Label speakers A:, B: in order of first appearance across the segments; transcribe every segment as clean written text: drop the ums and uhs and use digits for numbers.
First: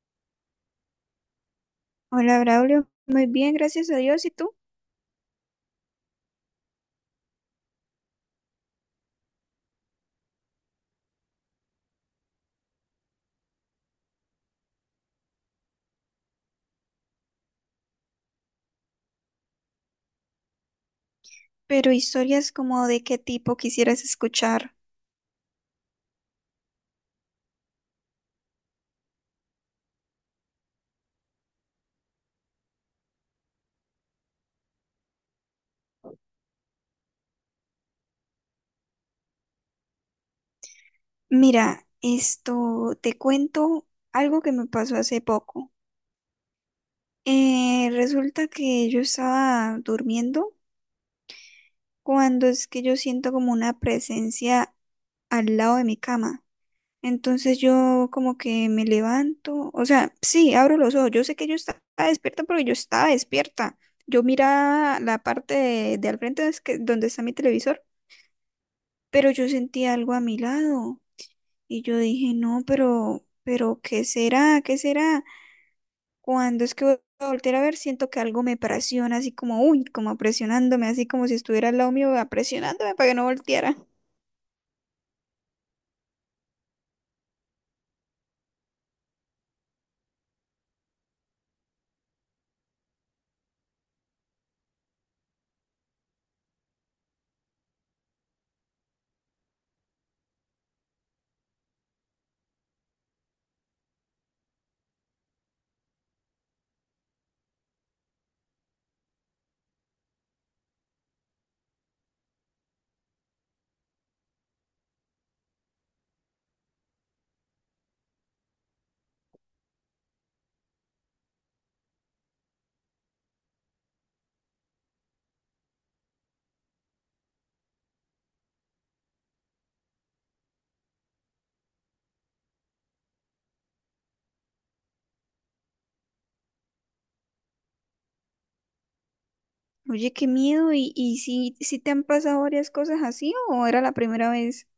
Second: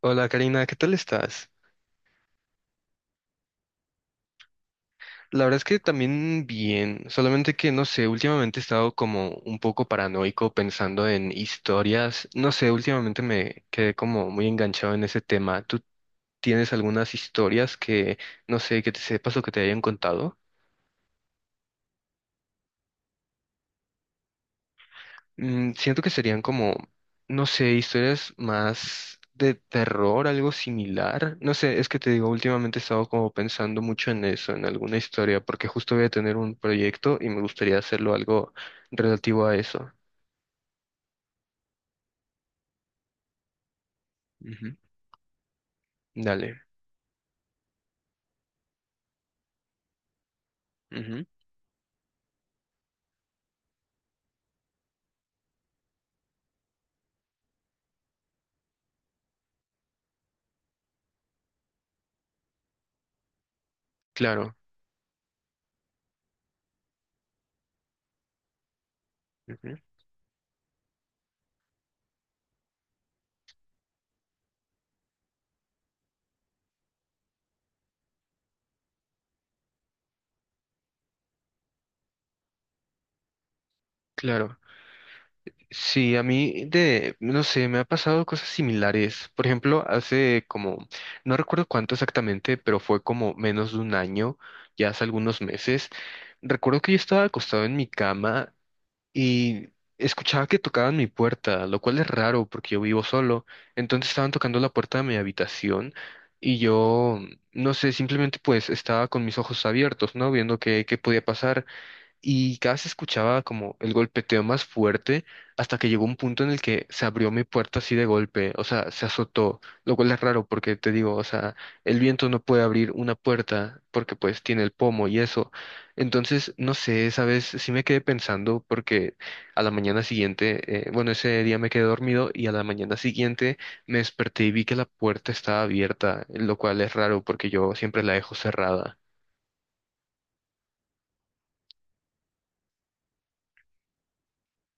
A: Hola Karina, ¿qué tal estás?
B: Hola, Braulio. Muy bien, gracias a Dios. ¿Y tú?
A: La verdad es que también bien, solamente que no sé, últimamente he estado como un poco paranoico pensando en historias, no sé, últimamente me quedé como muy enganchado en ese tema. ¿Tú tienes algunas historias que, no sé, que te sepas o que te hayan contado?
B: Pero historias como de qué tipo quisieras escuchar.
A: Siento que serían como, no sé, historias más de terror, algo similar. No sé, es que te digo, últimamente he estado como pensando mucho en eso, en alguna historia, porque justo voy a tener un proyecto y me gustaría hacerlo algo relativo a eso.
B: Mira, esto te cuento algo que me
A: Ujú.
B: pasó hace poco.
A: Dale.
B: Resulta que yo estaba durmiendo
A: Ujú.
B: cuando es que yo siento como una presencia al lado de mi cama. Entonces yo como que me levanto, o sea, sí, abro los ojos. Yo sé que yo estaba despierta porque yo estaba despierta. Yo
A: Claro.
B: miraba la parte de al frente donde está mi televisor, pero yo
A: Ujú.
B: sentí algo a mi lado y yo dije, no, pero, ¿qué será? ¿Qué será? Cuando es que voy a voltear a ver, siento que algo me presiona, así como, uy, como presionándome, así como si estuviera al lado mío, ah, presionándome para que no volteara.
A: Claro. Sí, a mí de, no sé, me ha pasado cosas similares. Por ejemplo, hace como, no recuerdo cuánto exactamente, pero fue como menos de un año, ya hace algunos meses. Recuerdo que yo estaba acostado en mi cama y escuchaba que tocaban mi puerta, lo cual es raro porque yo vivo solo. Entonces estaban tocando la puerta de mi habitación y yo, no sé, simplemente pues estaba con mis ojos abiertos, ¿no? Viendo qué, qué podía pasar y cada vez escuchaba como el golpeteo más fuerte hasta que llegó un punto en el que se abrió mi puerta así de golpe, o sea, se azotó, lo cual es raro porque te digo, o sea, el viento no puede abrir una puerta porque pues tiene el pomo y eso. Entonces, no sé, esa vez sí me quedé pensando porque a la mañana siguiente, bueno, ese día me quedé dormido y a la mañana siguiente me desperté y vi que la puerta estaba abierta, lo cual es raro porque yo siempre la dejo cerrada.
B: Oye, qué miedo, y si te han pasado varias cosas así o era la primera vez?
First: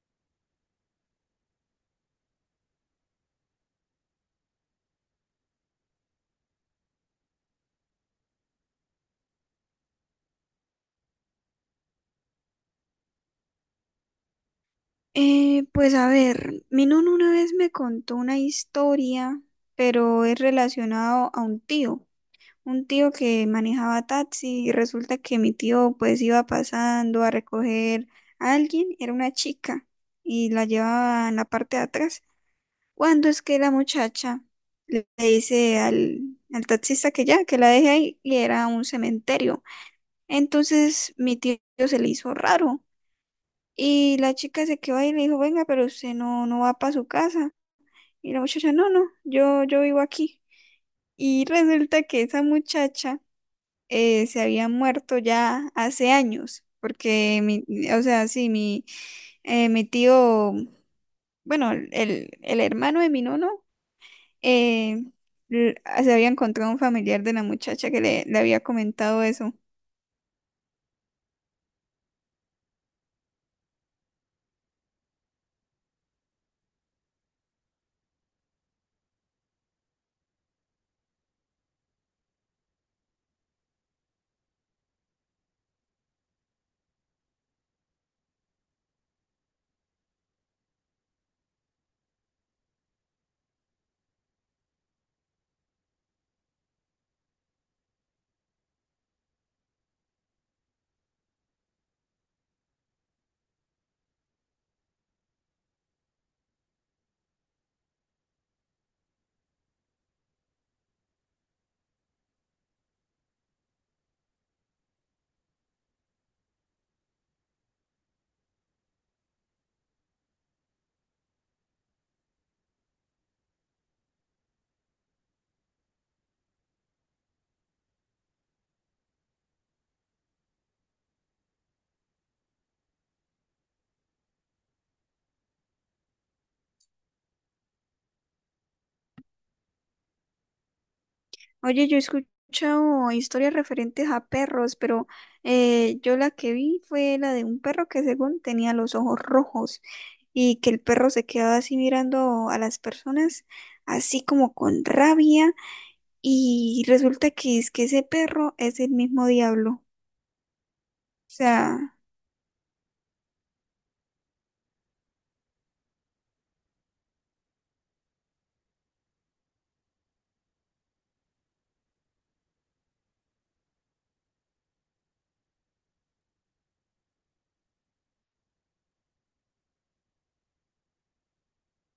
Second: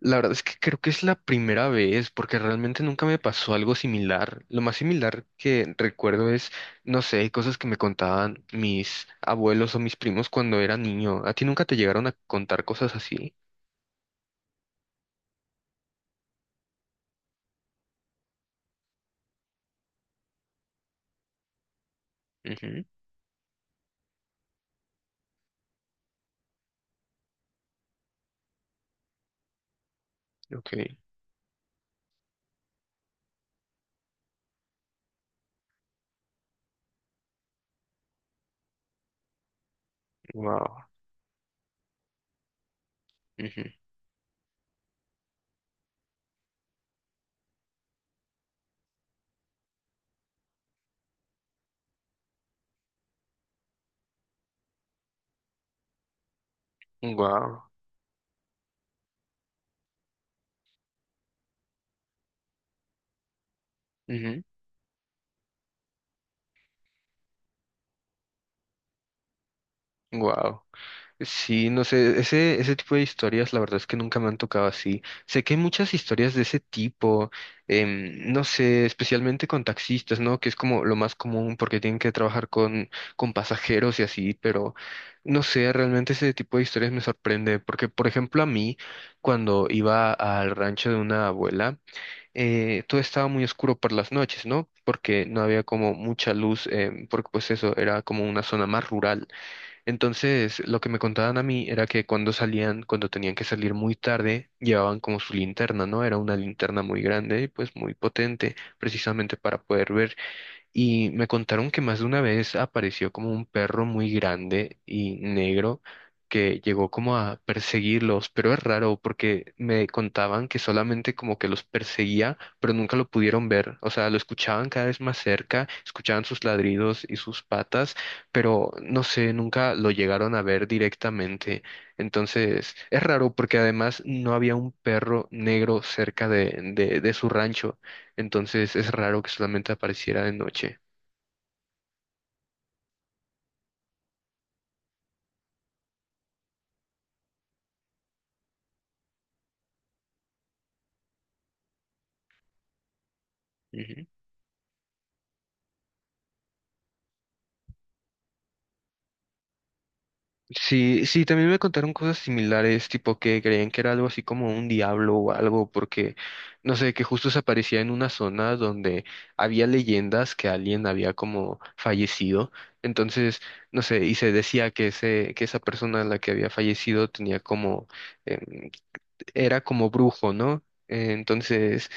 A: La verdad es que creo que es la primera vez, porque realmente nunca me pasó algo similar. Lo más similar que recuerdo es, no sé, cosas que me contaban mis abuelos o mis primos cuando era niño. ¿A ti nunca te llegaron a contar cosas así?
B: Pues a ver, mi nona una vez me contó una historia, pero es relacionado a un tío.
A: Ujú.
B: Un tío que manejaba taxi y resulta que mi tío pues iba pasando a recoger a alguien, era una chica y la
A: Ok.
B: llevaba en la parte de atrás. Cuando es que la muchacha le dice al taxista que ya, que la deje ahí, y era un cementerio.
A: Wow.
B: Entonces mi tío se le hizo raro y la chica se quedó ahí y le dijo, venga, pero usted no, no va para su casa. Y la muchacha, no, no, yo vivo aquí. Y resulta que esa muchacha se había muerto ya hace años, porque
A: Wow.
B: o sea, sí, mi tío, bueno, el hermano de mi nono, eh, l- se había encontrado un familiar de la muchacha que le había comentado eso.
A: Wow. Sí, no sé, ese tipo de historias, la verdad es que nunca me han tocado así. Sé que hay muchas historias de ese tipo, no sé, especialmente con taxistas, ¿no? Que es como lo más común porque tienen que trabajar con pasajeros y así, pero no sé, realmente ese tipo de historias me sorprende porque, por ejemplo, a mí, cuando iba al rancho de una abuela, todo estaba muy oscuro por las noches, ¿no? Porque no había como mucha luz, porque pues eso era como una zona más rural. Entonces, lo que me contaban a mí era que cuando salían, cuando tenían que salir muy tarde, llevaban como su linterna, ¿no? Era una linterna muy grande y pues muy potente, precisamente para poder ver. Y me contaron que más de una vez apareció como un perro muy grande y negro que llegó como a perseguirlos, pero es raro porque me contaban que solamente como que los perseguía, pero nunca lo pudieron ver. O sea, lo escuchaban cada vez más cerca, escuchaban sus ladridos y sus patas, pero no sé, nunca lo llegaron a ver directamente. Entonces, es raro porque además no había un perro negro cerca de, de su rancho, entonces es raro que solamente apareciera de noche.
B: Oye, yo he escuchado historias referentes a perros, pero yo la que vi fue la de un perro que según tenía los ojos rojos y que el perro se quedaba así mirando a las personas,
A: Ujú.
B: así como con rabia. Y resulta que es que ese perro es el mismo diablo.
A: Sí, sí,
B: O
A: también me
B: sea,
A: contaron cosas similares, tipo que creían que era algo así como un diablo o algo, porque no sé, que justo se aparecía en una zona donde había leyendas que alguien había como fallecido. Entonces, no sé, y se decía que ese, que esa persona a la que había fallecido tenía como, em, era como brujo, ¿no? Entonces,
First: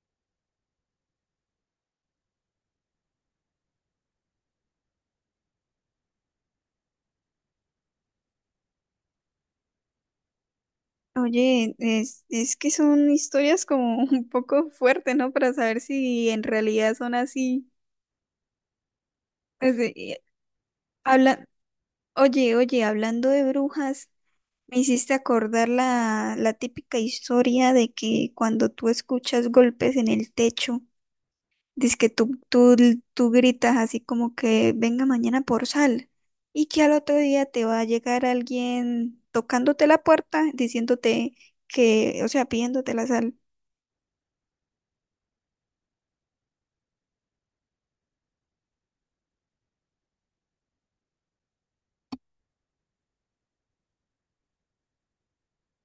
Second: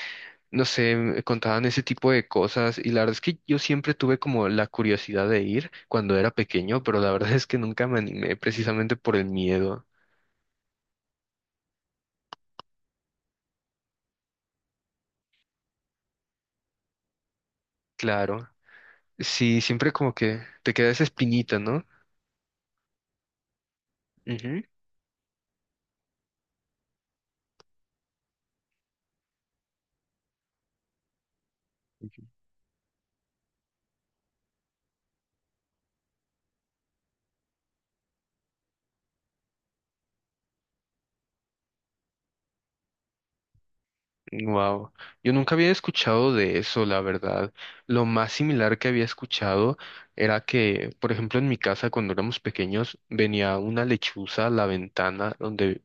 A: no sé, me contaban ese tipo de cosas y la verdad es que yo siempre tuve como la curiosidad de ir cuando era pequeño, pero la verdad es que nunca me animé precisamente por el miedo.
B: oye, es que son historias como un poco fuertes, ¿no? Para saber si en realidad son así.
A: Claro, sí,
B: Pues,
A: siempre como que te queda esa
B: habla,
A: espinita, ¿no?
B: oye, oye, hablando de brujas,
A: Ujú.
B: me hiciste acordar la típica historia de que cuando tú escuchas golpes en el techo. Dice que tú gritas así como que venga mañana por sal y que al otro día te va a llegar alguien tocándote la puerta diciéndote que, o sea, pidiéndote la sal,
A: Wow, yo nunca había escuchado de eso, la verdad. Lo más similar que había escuchado era que, por ejemplo, en mi casa cuando éramos pequeños venía una lechuza a la ventana donde,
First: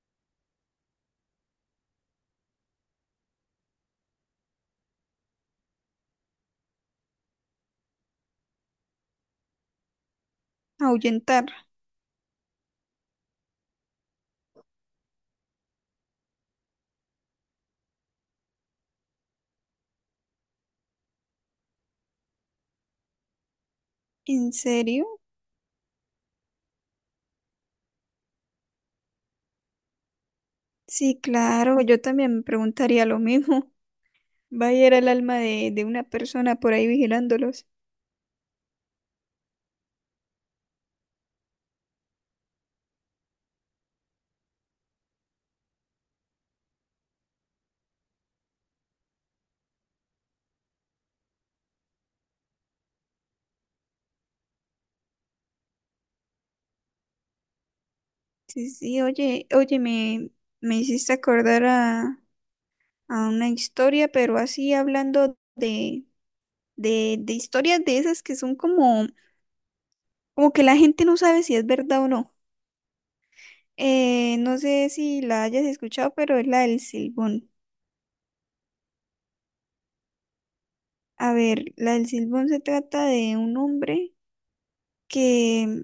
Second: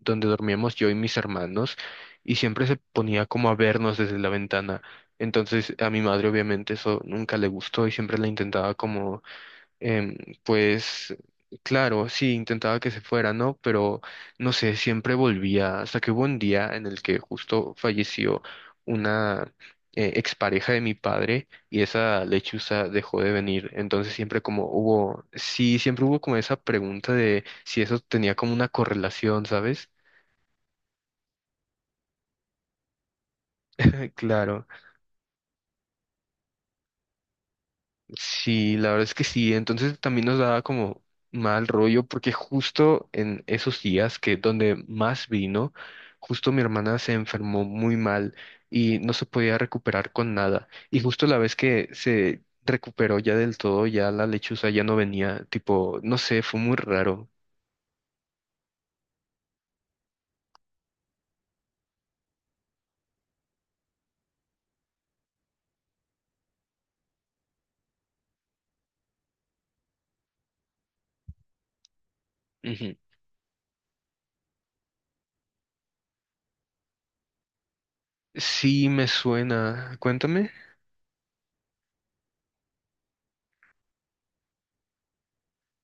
A: donde dormíamos yo y mis hermanos y siempre se ponía como a vernos desde la ventana. Entonces a mi madre obviamente eso nunca le gustó y siempre la intentaba como em, pues
B: ahuyentar.
A: claro, sí, intentaba que se fuera, ¿no? Pero no sé, siempre volvía, hasta que hubo un día en el que justo falleció una expareja de mi padre y esa lechuza dejó de venir. Entonces siempre
B: ¿En
A: como
B: serio?
A: hubo, sí, siempre hubo como esa pregunta de si eso tenía como una correlación, ¿sabes?
B: Sí, claro, yo también me preguntaría lo mismo.
A: Claro.
B: Va a ir el alma de una persona por ahí vigilándolos.
A: Sí, la verdad es que sí. Entonces también nos daba como mal rollo porque justo en esos días que donde más vino, justo mi hermana se enfermó muy mal y no se podía recuperar con nada. Y justo la vez que se recuperó ya del todo, ya la lechuza ya no venía, tipo, no sé, fue muy raro.
B: Sí, sí, oye, oye, me hiciste acordar a una historia, pero así hablando de historias de esas que son como. Como que la gente no sabe si es verdad o no.
A: Ujú.
B: No sé si la hayas escuchado, pero es la del silbón.
A: Sí, me suena. Cuéntame.
B: A ver, la del silbón se trata de un hombre que,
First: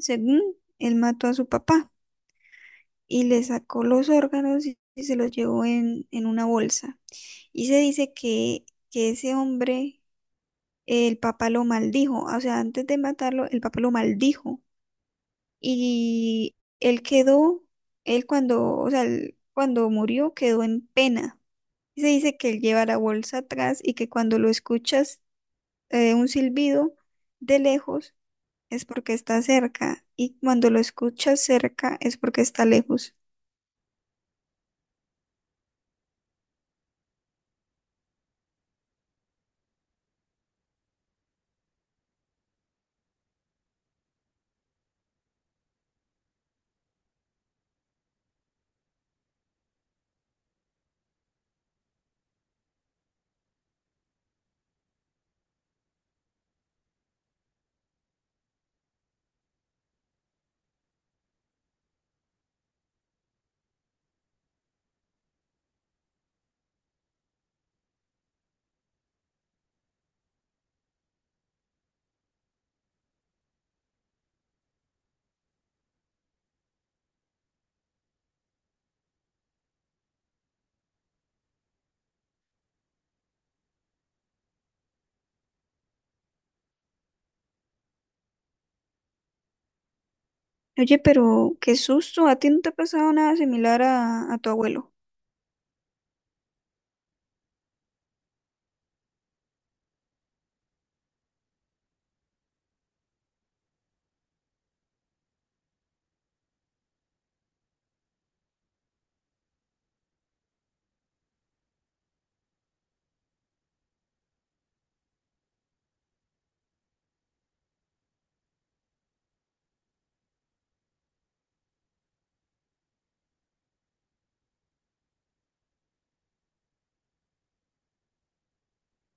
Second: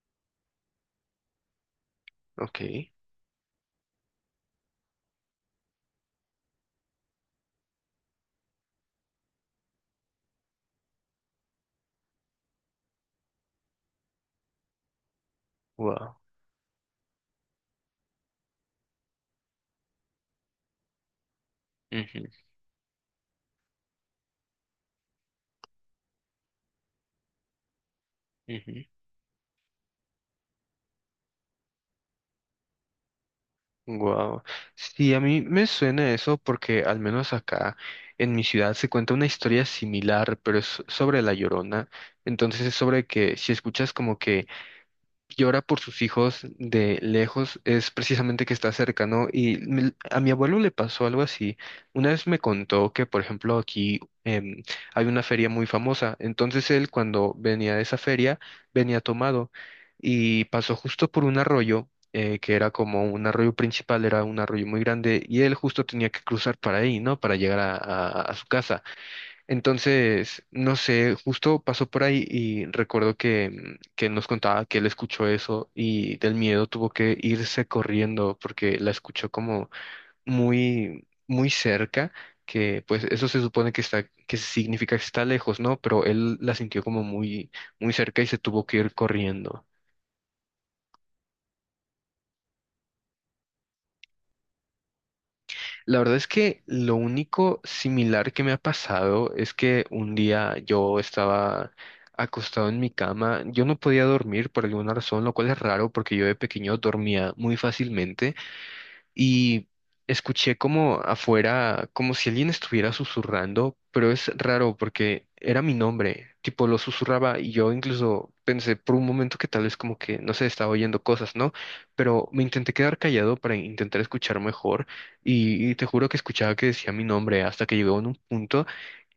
B: según él mató a su papá
A: Ok.
B: y le sacó los órganos y se los llevó en una bolsa. Y se dice que ese hombre, el papá lo maldijo. O sea, antes de matarlo, el papá lo maldijo.
A: Wow.
B: Y él quedó, él cuando, o sea, él cuando murió quedó en pena. Se dice que él lleva la bolsa atrás y que cuando lo escuchas un silbido de lejos, es porque está cerca, y cuando lo escuchas cerca es porque está lejos.
A: Wow. Sí, a mí me suena eso porque al menos acá en mi ciudad se cuenta una historia similar, pero es sobre la Llorona. Entonces es sobre que si escuchas como que llora por sus hijos de lejos es precisamente que está cerca, ¿no? Y me- a mi abuelo le pasó algo así. Una vez me contó que, por ejemplo, aquí hay una feria muy famosa. Entonces él, cuando venía de esa feria, venía tomado y pasó justo por un arroyo. Que era como un arroyo principal, era un arroyo muy grande y él justo tenía que cruzar para ahí, ¿no? Para llegar a su casa. Entonces, no sé, justo pasó por ahí y recuerdo que, que nos contaba que él escuchó eso y del miedo tuvo que irse corriendo porque la escuchó como muy, muy cerca, que pues eso se supone que está, que significa que está lejos, ¿no? Pero él la sintió como muy, muy cerca y se tuvo que ir corriendo.
B: Oye, pero qué susto, ¿a ti no te ha pasado nada similar a tu abuelo?
A: La verdad es que lo único similar que me ha pasado es que un día yo estaba acostado en mi cama, yo no podía dormir por alguna razón, lo cual es raro porque yo de pequeño dormía muy fácilmente y escuché como afuera, como si alguien estuviera susurrando, pero es raro porque era mi nombre, tipo lo susurraba y yo incluso pensé por un momento que tal vez como que, no sé, estaba oyendo cosas, ¿no? Pero me intenté quedar callado para intentar escuchar mejor y te juro que escuchaba que decía mi nombre hasta que llegó en un punto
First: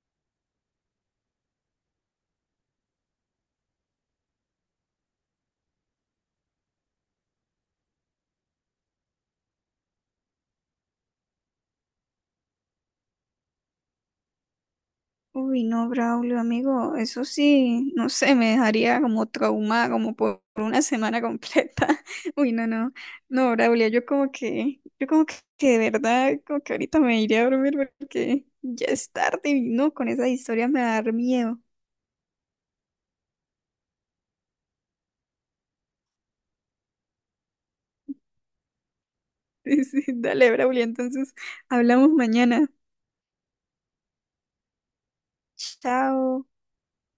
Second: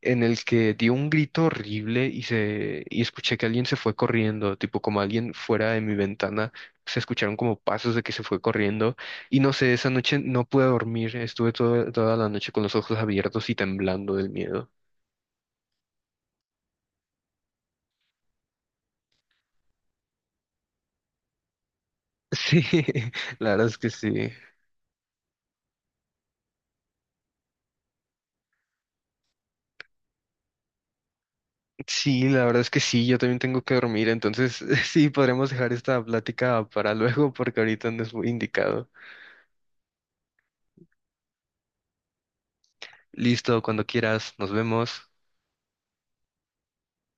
A: en el que dio un grito horrible y se y escuché que alguien se fue corriendo, tipo como alguien fuera de mi ventana, se escucharon como pasos de que se fue corriendo y no sé, esa noche no pude dormir, estuve toda la noche con los ojos abiertos y temblando del miedo.
B: Uy, no, Braulio, amigo, eso sí, no sé, me dejaría como traumada, como por una semana completa. Uy,
A: Sí,
B: no, no,
A: la
B: no,
A: verdad es
B: Braulio,
A: que sí.
B: yo como que de verdad, como que ahorita me iré a dormir porque ya es tarde y no, con esa historia me va a dar miedo.
A: Sí, la verdad es que sí, yo también tengo que dormir, entonces sí, podremos dejar esta plática para luego porque ahorita no es muy indicado.
B: Sí, sí, dale, Braulio, entonces hablamos mañana.
A: Listo, cuando quieras, nos vemos.
B: Chao.